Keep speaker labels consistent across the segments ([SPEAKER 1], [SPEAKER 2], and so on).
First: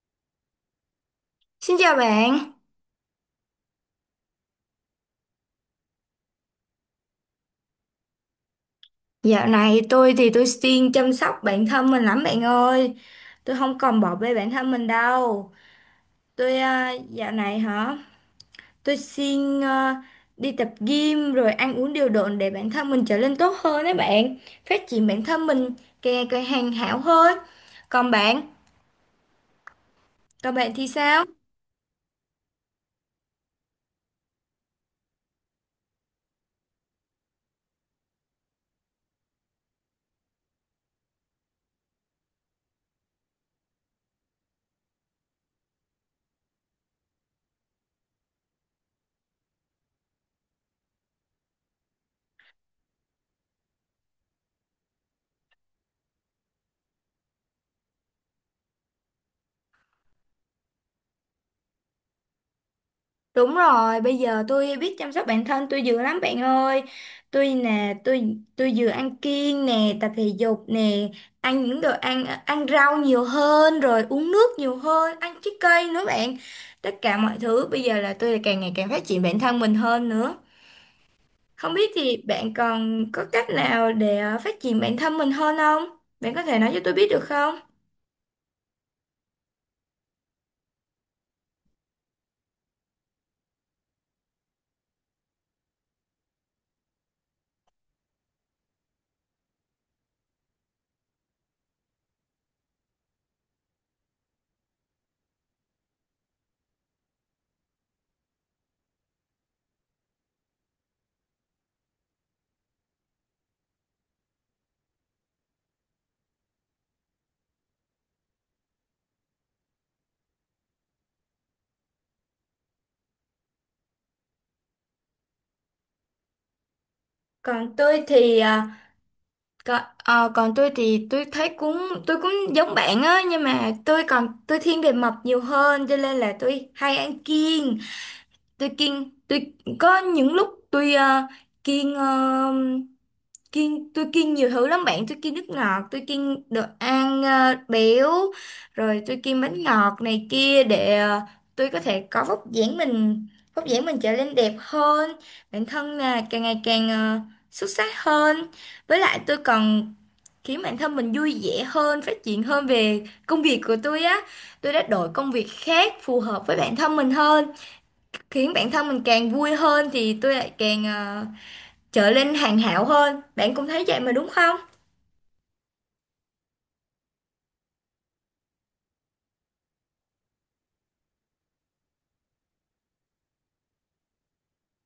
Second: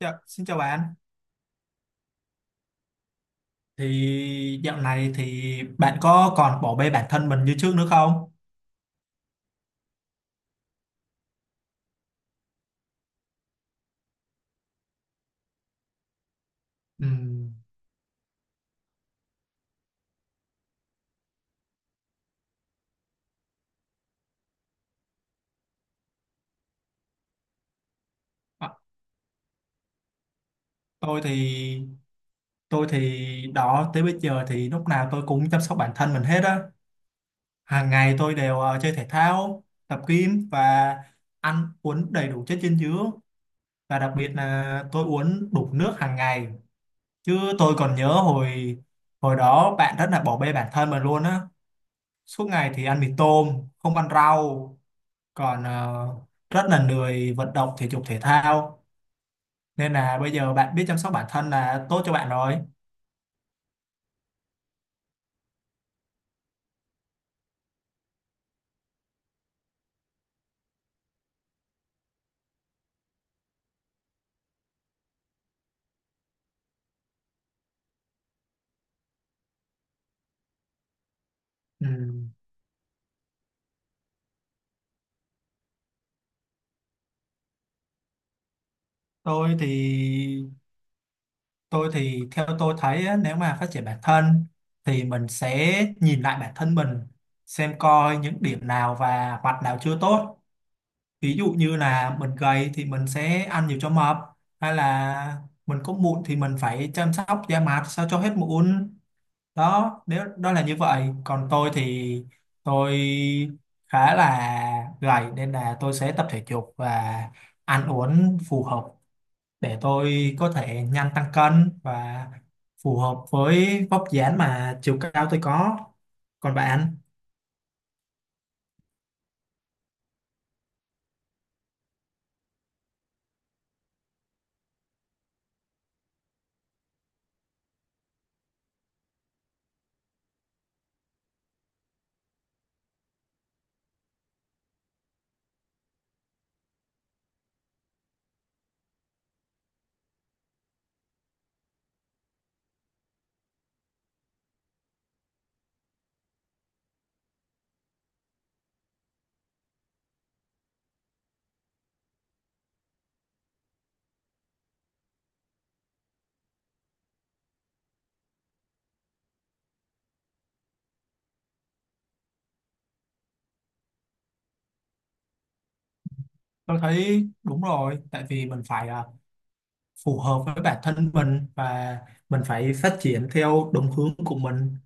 [SPEAKER 1] Dạ, xin chào bạn.
[SPEAKER 2] Xin chào bạn,
[SPEAKER 1] Dạo này bạn có còn bỏ bê bản thân mình như trước nữa không?
[SPEAKER 2] dạo này tôi thì tôi siêng chăm sóc bản thân mình lắm bạn ơi. Tôi không còn bỏ bê bản thân mình đâu. Tôi à, dạo
[SPEAKER 1] Ừm,
[SPEAKER 2] này hả, tôi siêng à, đi tập gym rồi ăn uống điều độ để bản thân mình trở nên tốt hơn đấy bạn. Phát triển bản thân mình càng ngày càng hoàn hảo hơn. Còn bạn,
[SPEAKER 1] à,
[SPEAKER 2] còn bạn thì
[SPEAKER 1] tôi
[SPEAKER 2] sao?
[SPEAKER 1] thì tôi thì đó tới bây giờ thì lúc nào tôi cũng chăm sóc bản thân mình hết á. Hàng ngày tôi đều chơi thể thao, tập gym và ăn uống đầy đủ chất dinh dưỡng, và đặc biệt là tôi uống đủ nước hàng ngày. Chứ tôi còn nhớ hồi hồi đó bạn rất là bỏ bê bản thân mình luôn á. Suốt ngày thì ăn mì tôm, không ăn rau, còn rất là lười vận động thể dục thể thao, nên là bây giờ bạn biết chăm sóc bản thân là tốt cho bạn rồi.
[SPEAKER 2] Đúng rồi, bây giờ tôi biết chăm sóc bản thân tôi dữ lắm bạn ơi. Tôi nè, tôi vừa ăn kiêng nè, tập thể dục nè, ăn những đồ ăn ăn rau nhiều hơn rồi uống nước nhiều hơn, ăn trái cây nữa bạn. Tất cả mọi thứ bây giờ là tôi càng ngày càng phát triển bản thân mình hơn nữa. Không
[SPEAKER 1] Ừ,
[SPEAKER 2] biết thì bạn còn có cách nào để phát triển bản thân mình hơn không? Bạn có thể nói cho tôi biết được không?
[SPEAKER 1] tôi thì tôi thì theo tôi thấy á, nếu mà phát triển bản thân thì mình sẽ nhìn lại bản thân mình, xem coi những điểm nào và mặt nào chưa tốt. Ví dụ như là mình gầy thì mình sẽ ăn nhiều cho mập, hay là mình có mụn thì mình phải chăm sóc da mặt sao cho hết mụn. Đó, nếu đó là như vậy, còn tôi thì tôi khá là gầy nên là tôi sẽ tập thể dục và ăn uống phù hợp để tôi có thể nhanh tăng cân và phù hợp với vóc dáng mà chiều cao tôi có. Còn bạn,
[SPEAKER 2] Còn tôi thì ờ, còn tôi thì tôi cũng giống bạn á, nhưng mà tôi còn tôi thiên về mập nhiều hơn cho nên là tôi hay ăn kiêng. Tôi kiêng, tôi có những lúc tôi kiêng, ờ, kiêng tôi kiêng nhiều thứ lắm bạn. Tôi kiêng nước ngọt, tôi kiêng đồ ăn béo, rồi tôi kiêng bánh ngọt này kia để tôi có thể có vóc dáng mình trở nên đẹp hơn, bản thân là càng ngày càng xuất sắc hơn. Với lại tôi còn khiến bản thân mình vui vẻ hơn, phát triển hơn về công việc của tôi á. Tôi đã đổi công việc khác phù hợp với bản thân mình hơn, khiến bản thân mình càng vui hơn thì tôi lại càng trở lên hoàn hảo hơn. Bạn cũng thấy vậy mà đúng không?
[SPEAKER 1] tôi thấy đúng rồi, tại vì mình phải phù hợp với bản thân mình và mình phải phát triển theo đúng hướng của mình,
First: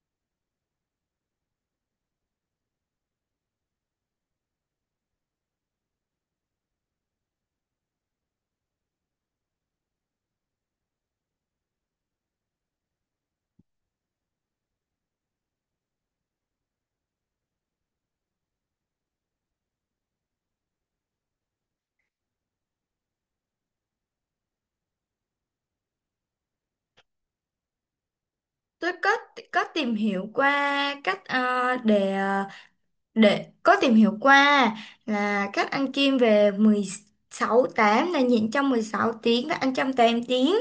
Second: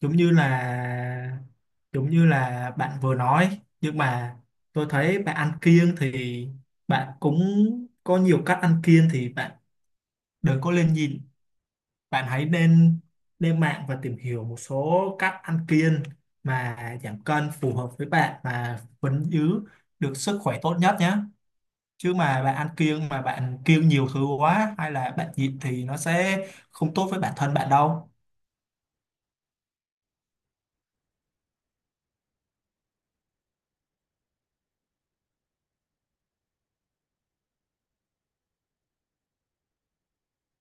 [SPEAKER 1] giống như là giống như là bạn vừa nói. Nhưng mà tôi thấy bạn ăn kiêng thì bạn cũng có nhiều cách ăn kiêng, thì bạn đừng có lên nhìn, bạn hãy nên lên mạng và tìm hiểu một số cách ăn kiêng mà giảm cân phù hợp với bạn và vẫn giữ được sức khỏe tốt nhất nhé. Chứ mà bạn ăn kiêng mà bạn kiêng nhiều thứ quá hay là bạn nhịn thì nó sẽ không tốt với bản thân bạn đâu.
[SPEAKER 2] Tôi có tìm hiểu qua cách để có tìm hiểu qua là các ăn kiêng về 16/8, là nhịn trong 16 tiếng và ăn trong 8 tiếng.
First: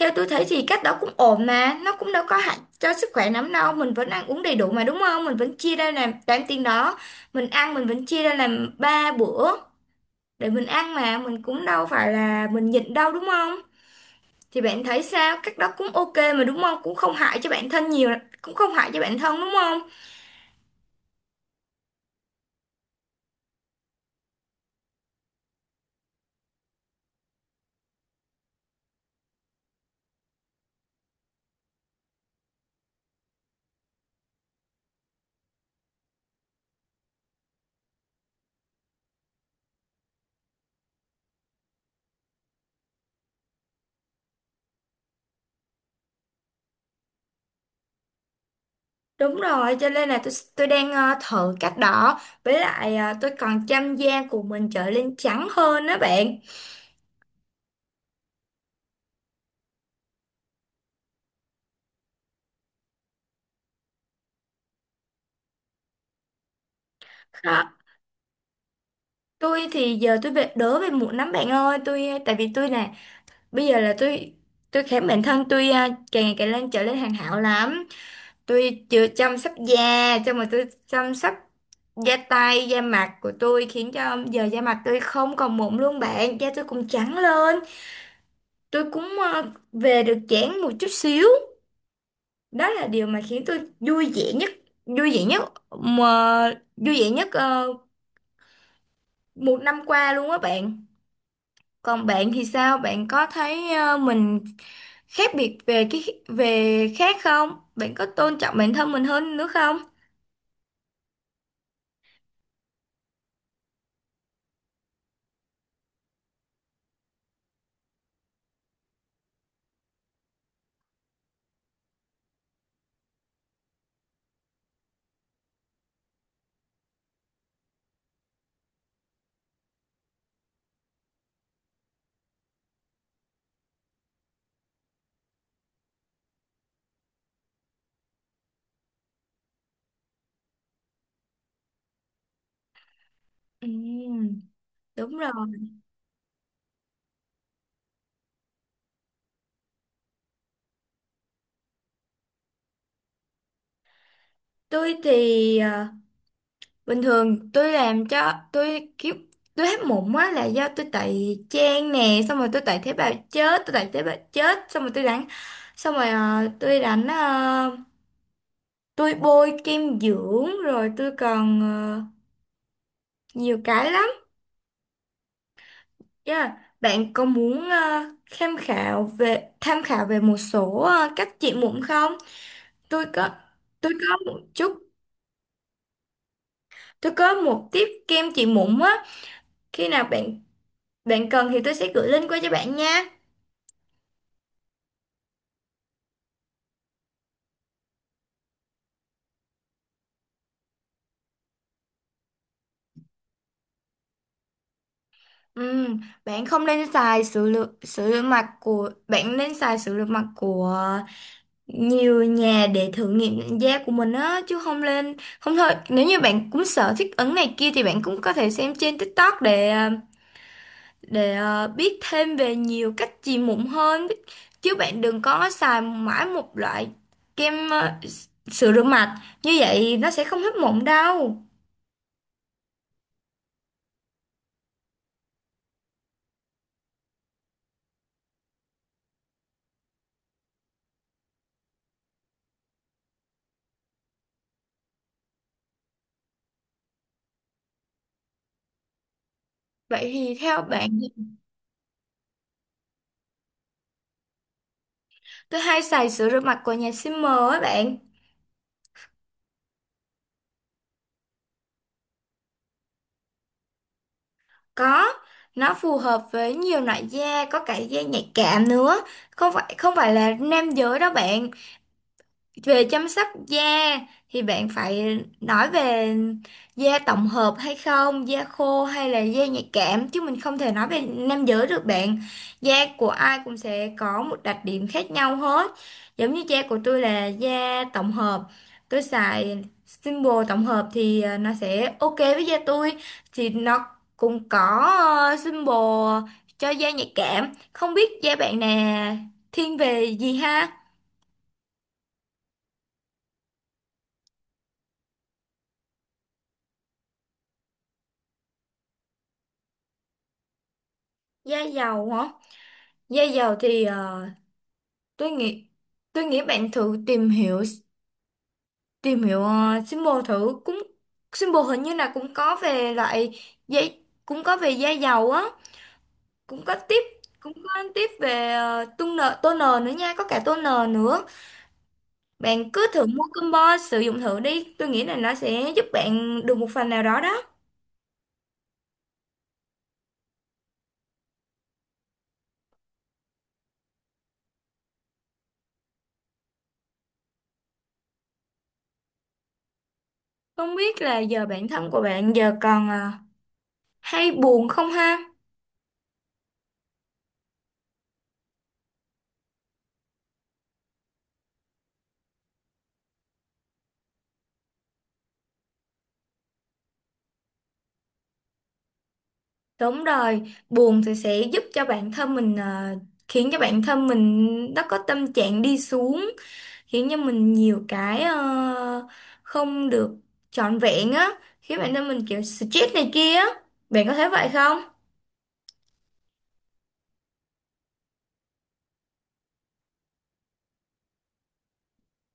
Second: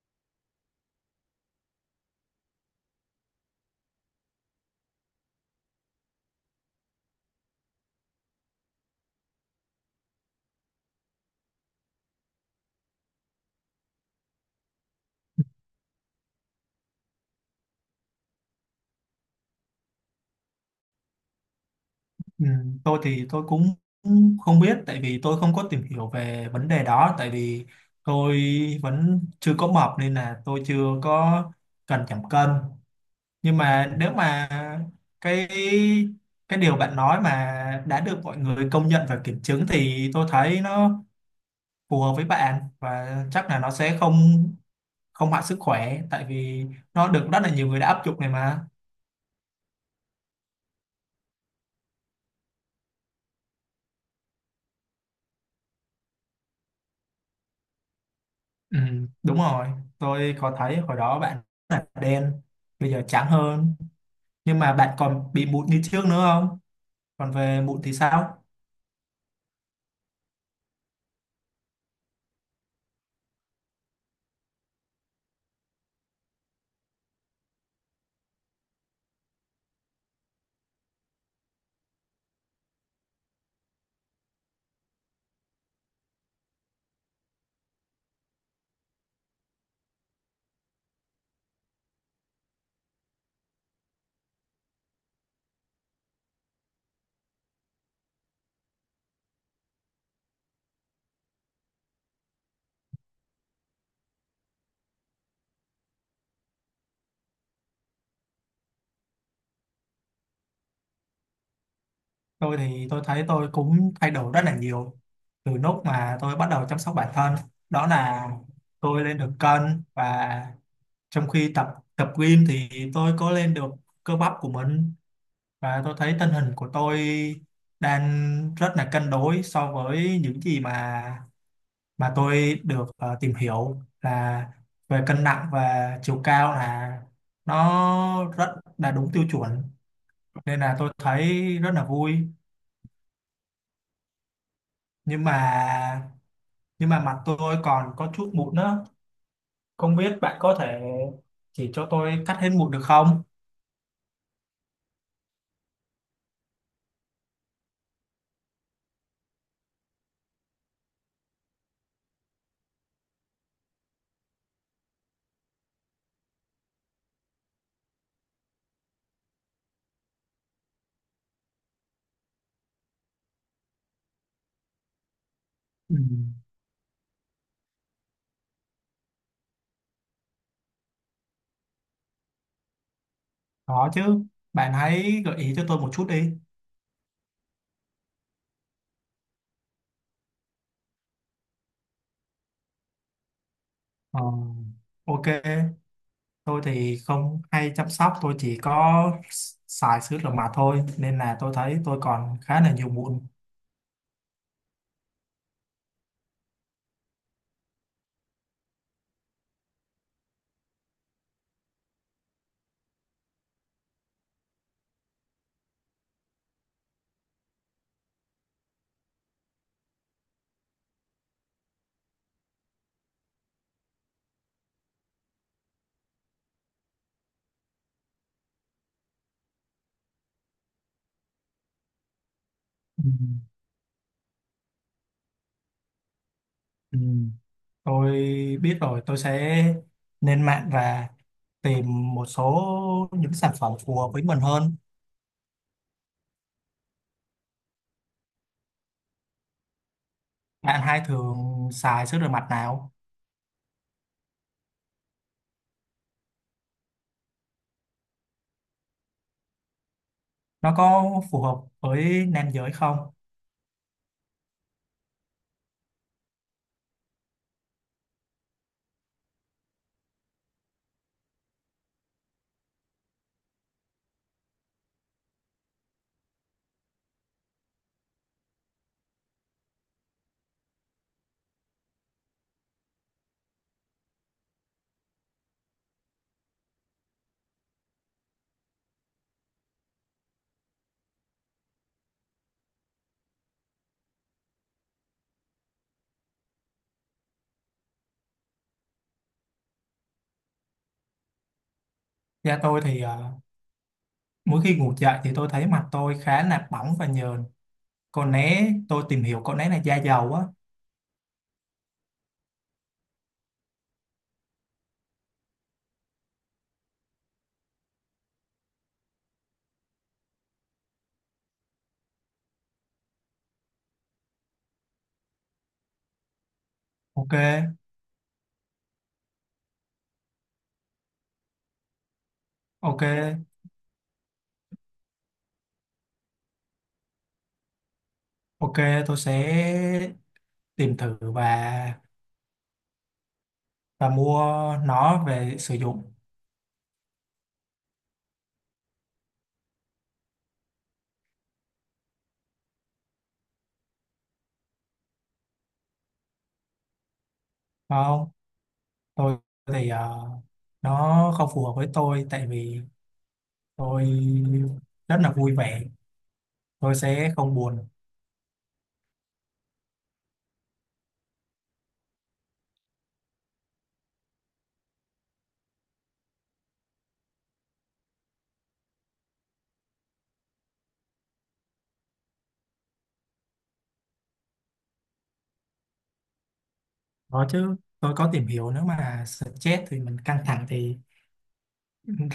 [SPEAKER 2] Theo tôi thấy thì cách đó cũng ổn mà, nó cũng đâu có hại cho sức khỏe lắm đâu, mình vẫn ăn uống đầy đủ mà đúng không? Mình vẫn chia ra làm 8 tiếng đó, mình vẫn chia ra làm 3 bữa để mình ăn mà, mình cũng đâu phải là mình nhịn đâu đúng không? Thì bạn thấy sao? Cách đó cũng ok mà đúng không? Cũng không hại cho bản thân nhiều, cũng không hại cho bản thân đúng không?
[SPEAKER 1] Ừ, tôi thì tôi cũng không biết, tại vì tôi không có tìm hiểu về vấn đề đó. Tại vì tôi vẫn chưa có mập nên là tôi chưa có cần giảm cân. Nhưng mà nếu mà cái cái điều bạn nói mà đã được mọi người công nhận và kiểm chứng thì tôi thấy nó phù hợp với bạn, và chắc là nó sẽ không không hại sức khỏe, tại vì nó được rất là nhiều người đã áp dụng này mà.
[SPEAKER 2] Đúng rồi, cho nên là tôi đang thử cách đó, với lại tôi còn chăm da của mình trở lên trắng hơn đó bạn.
[SPEAKER 1] Ừ, đúng rồi, tôi có thấy hồi đó bạn là đen, bây giờ trắng hơn. Nhưng mà bạn còn bị mụn như trước nữa không, còn về
[SPEAKER 2] Đó.
[SPEAKER 1] mụn thì sao?
[SPEAKER 2] Tôi thì giờ tôi bị đỡ về mụn lắm bạn ơi, tôi tại vì tôi nè, bây giờ là tôi khám bản thân tôi càng ngày càng lên trở lên hoàn hảo lắm. Tôi chưa chăm sóc da, cho mà tôi chăm sóc da tay, da mặt của tôi, khiến cho giờ da mặt tôi không còn mụn luôn bạn, da tôi cũng trắng lên. Tôi cũng về được dáng một chút xíu. Đó là điều mà khiến tôi vui vẻ nhất, vui vẻ nhất mà vui vẻ nhất ờ, một năm qua luôn á bạn. Còn bạn thì sao? Bạn có thấy mình khác biệt về cái về khác không? Bạn có tôn trọng bản thân mình hơn nữa không?
[SPEAKER 1] Tôi thì tôi thấy tôi cũng thay đổi rất là nhiều từ lúc mà tôi bắt đầu chăm sóc bản thân. Đó là tôi lên được cân, và trong khi tập tập gym thì tôi có lên được cơ bắp của mình. Và tôi thấy tình hình của tôi đang rất là cân đối, so với những gì mà tôi được tìm hiểu là về cân nặng và chiều cao là nó rất là đúng tiêu chuẩn, nên là tôi thấy rất là vui.
[SPEAKER 2] Ừ, đúng
[SPEAKER 1] nhưng
[SPEAKER 2] rồi.
[SPEAKER 1] mà nhưng mà mặt tôi còn có chút mụn nữa. Không biết bạn có thể chỉ cho tôi cắt hết mụn được không?
[SPEAKER 2] Tôi thì à, bình thường tôi làm cho tôi kiểu tôi hết mụn á là do tôi tẩy trang nè, xong rồi tôi tẩy tế bào chết, xong rồi xong rồi à, tôi đánh ờ, tôi bôi kem dưỡng, rồi tôi còn nhiều cái lắm.
[SPEAKER 1] Ừ,
[SPEAKER 2] Yeah. Bạn có muốn tham khảo về một số cách trị mụn không? Tôi có
[SPEAKER 1] có
[SPEAKER 2] tôi có
[SPEAKER 1] chứ,
[SPEAKER 2] một
[SPEAKER 1] bạn
[SPEAKER 2] chút
[SPEAKER 1] hãy gợi ý cho tôi một chút đi.
[SPEAKER 2] tôi có một tiếp kem trị mụn á. Khi nào bạn bạn cần thì tôi sẽ gửi link qua cho bạn nha.
[SPEAKER 1] Ờ, ok, tôi thì không hay chăm sóc, tôi chỉ có xài sữa rửa mặt thôi, nên là tôi thấy tôi còn khá là nhiều mụn.
[SPEAKER 2] Bạn không nên xài sữa lượng sữa rửa mặt của bạn, nên xài sữa rửa mặt của nhiều nhà để thử nghiệm nhận da của mình á, chứ không lên không thôi. Nếu như bạn cũng sợ thích ứng này kia thì bạn cũng có thể xem trên TikTok để biết thêm về nhiều cách trị mụn hơn, chứ bạn đừng có xài mãi một loại kem à, sữa rửa mặt như vậy nó sẽ không hết mụn đâu.
[SPEAKER 1] Ừ. Ừ. Tôi biết rồi, tôi sẽ lên mạng và tìm một số những sản phẩm phù hợp với mình hơn.
[SPEAKER 2] Vậy thì theo
[SPEAKER 1] Bạn
[SPEAKER 2] bạn?
[SPEAKER 1] hay thường xài sữa rửa mặt nào,
[SPEAKER 2] Tôi hay xài sữa rửa mặt của nhà Simmer á bạn.
[SPEAKER 1] nó có phù hợp với nam giới không?
[SPEAKER 2] Có, nó phù hợp với nhiều loại da, có cả da nhạy cảm nữa. Không phải là nam giới đâu bạn. Về chăm sóc da thì bạn phải nói về da tổng hợp hay không, da khô hay là da nhạy cảm, chứ mình không thể nói về nam giới được bạn. Da của ai cũng sẽ có một đặc điểm khác nhau hết. Giống như da của tôi là da tổng hợp. Tôi xài Symbol tổng hợp thì nó sẽ ok với da tôi, thì nó cũng có Symbol cho da nhạy cảm. Không biết da bạn nè thiên về gì ha?
[SPEAKER 1] Da tôi thì mỗi khi ngủ dậy thì tôi thấy mặt tôi khá là bỏng và nhờn, còn né tôi tìm hiểu con né là da dầu á.
[SPEAKER 2] Da dầu hả? Da dầu thì tôi nghĩ tôi nghĩ bạn thử tìm hiểu symbol thử cũng, symbol hình như là cũng có về loại giấy, cũng có về da dầu á, cũng có tiếp
[SPEAKER 1] Ok.
[SPEAKER 2] cũng có tiếp về toner toner nữa nha, có cả toner nữa. Bạn cứ
[SPEAKER 1] Ok.
[SPEAKER 2] thử mua combo sử dụng thử đi, tôi nghĩ là nó sẽ giúp bạn được một phần nào đó đó.
[SPEAKER 1] Ok, tôi sẽ tìm thử và mua nó về sử dụng.
[SPEAKER 2] Không biết là giờ bản thân của bạn giờ còn hay buồn không ha?
[SPEAKER 1] Không, tôi thì nó không phù hợp với tôi, tại vì tôi rất là vui vẻ, tôi sẽ không buồn.
[SPEAKER 2] Đúng rồi, buồn thì sẽ giúp cho bản thân mình khiến cho bản thân mình nó có tâm trạng đi xuống, khiến cho mình nhiều cái không được trọn vẹn á, khiến bản thân mình kiểu stress này kia á. Bạn có thấy vậy không?
[SPEAKER 1] Đó chứ, tôi có tìm hiểu nếu mà stress thì mình căng thẳng thì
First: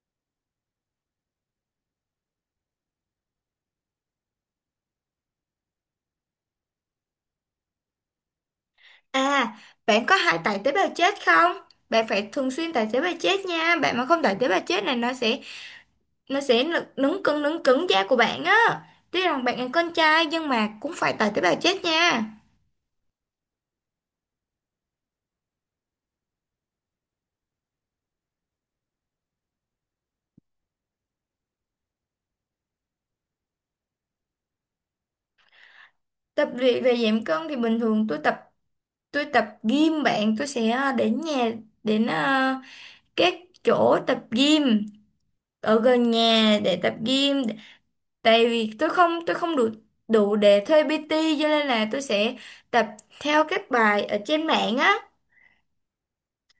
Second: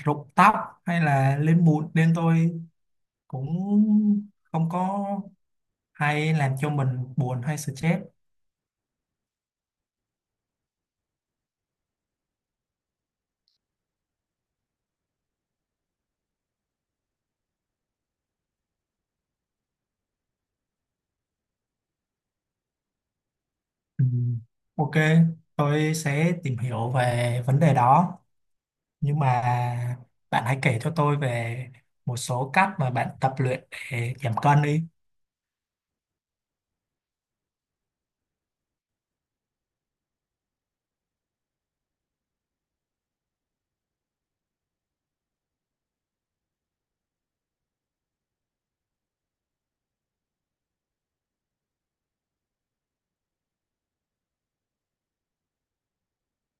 [SPEAKER 1] rụng tóc hay là lên mụn, nên tôi cũng không có hay làm cho mình buồn hay stress.
[SPEAKER 2] À, bạn có hay tải tế bào chết không? Bạn phải thường xuyên tải tế bào chết nha. Bạn mà không tải tế bào chết này nó sẽ nứng cứng da của bạn á. Tuy rằng bạn là con trai nhưng mà cũng phải tải tế bào chết nha.
[SPEAKER 1] Ừ. Ok, tôi sẽ tìm hiểu về vấn đề đó. Nhưng mà bạn hãy kể cho tôi về một số cách mà bạn tập luyện để giảm cân đi.
[SPEAKER 2] Tập luyện về giảm cân thì bình thường tôi tập gym bạn. Tôi sẽ đến nhà, đến các chỗ tập gym ở gần nhà để tập gym, tại vì tôi không đủ đủ để thuê PT, cho nên là tôi sẽ tập theo các bài ở trên mạng á.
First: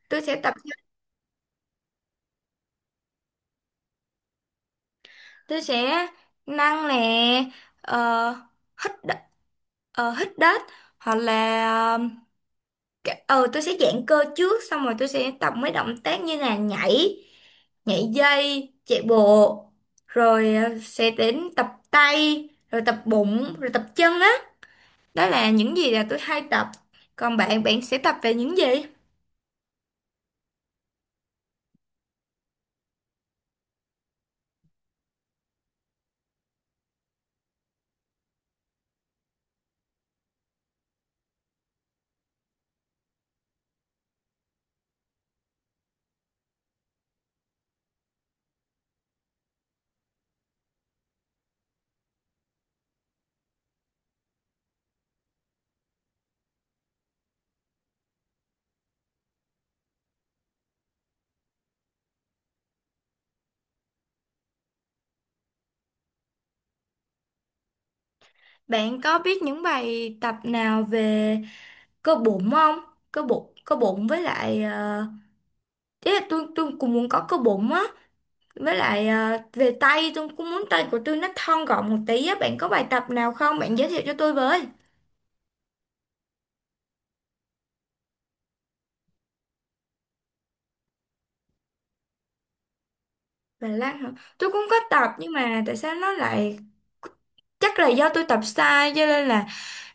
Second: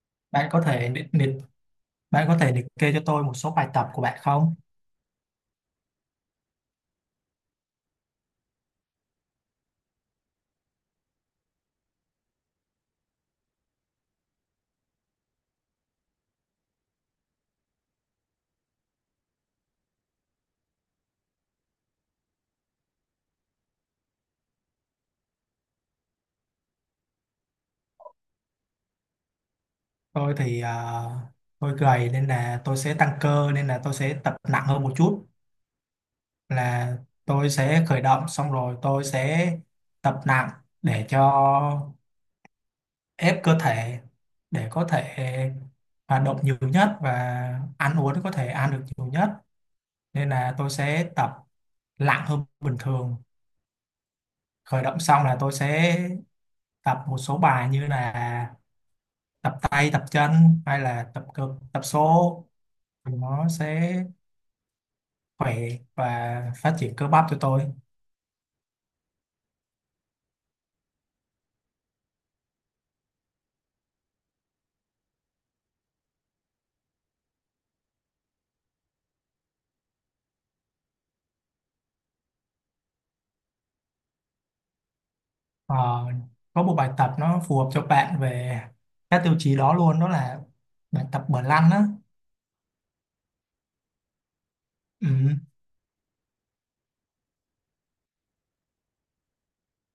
[SPEAKER 2] tôi sẽ
[SPEAKER 1] Bạn
[SPEAKER 2] tập
[SPEAKER 1] có thể liệt, liệt, bạn có thể liệt kê cho tôi một số bài tập của bạn không?
[SPEAKER 2] tôi sẽ nâng nè, ờ, hít đ- hít đất, hoặc là à, tôi sẽ giãn cơ trước, xong rồi tôi sẽ tập mấy động tác như là nhảy nhảy dây, chạy bộ, rồi sẽ đến tập tay rồi tập bụng rồi tập chân á đó. Là những gì là tôi hay tập. Còn bạn, bạn sẽ tập về những gì?
[SPEAKER 1] Tôi thì tôi gầy nên là tôi sẽ tăng cơ, nên là tôi sẽ tập nặng hơn một chút. Là tôi sẽ khởi động, xong rồi tôi sẽ tập nặng để cho ép cơ thể, để có thể hoạt động nhiều nhất và ăn uống có thể ăn được nhiều nhất, nên là tôi sẽ tập lặng hơn bình thường. Khởi động xong là tôi sẽ tập một số bài như là tập tay, tập chân hay là tập cơ tập số, thì nó sẽ khỏe và phát triển cơ bắp cho tôi.
[SPEAKER 2] Bạn có biết những bài tập nào về cơ bụng không? Cơ bụng với lại ý là tôi cũng muốn có cơ bụng á. Với lại à, về tay tôi cũng muốn tay của tôi nó thon gọn một tí á. Bạn có bài tập nào không? Bạn giới thiệu cho tôi với.
[SPEAKER 1] Ờ, có một bài tập nó phù hợp cho bạn về các tiêu chí đó luôn, đó là bài tập bờ lăn á.
[SPEAKER 2] Bài lan hả? Tôi cũng có
[SPEAKER 1] Ừ,
[SPEAKER 2] tập nhưng mà tại sao nó lại, chắc là do tôi tập sai cho nên là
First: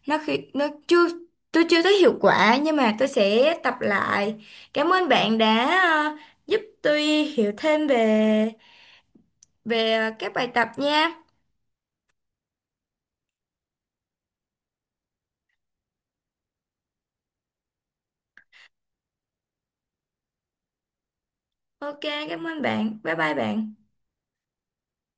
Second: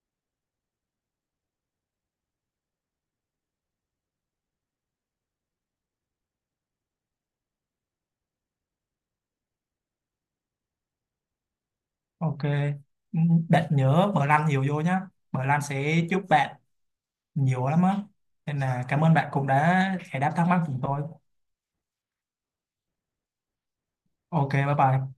[SPEAKER 2] nó, khi nó chưa, tôi chưa thấy hiệu quả, nhưng mà tôi sẽ tập lại. Cảm ơn bạn đã à, giúp tôi hiểu thêm về về à, các bài tập nha.
[SPEAKER 1] ok. Ừ, bạn nhớ bờ lăn nhiều vô nhá, bờ lăn sẽ giúp bạn nhiều lắm á. Nên là cảm ơn bạn cũng đã giải đáp thắc mắc của tôi.
[SPEAKER 2] Ok, cảm ơn bạn. Bye bye bạn.
[SPEAKER 1] Ok, bye bye.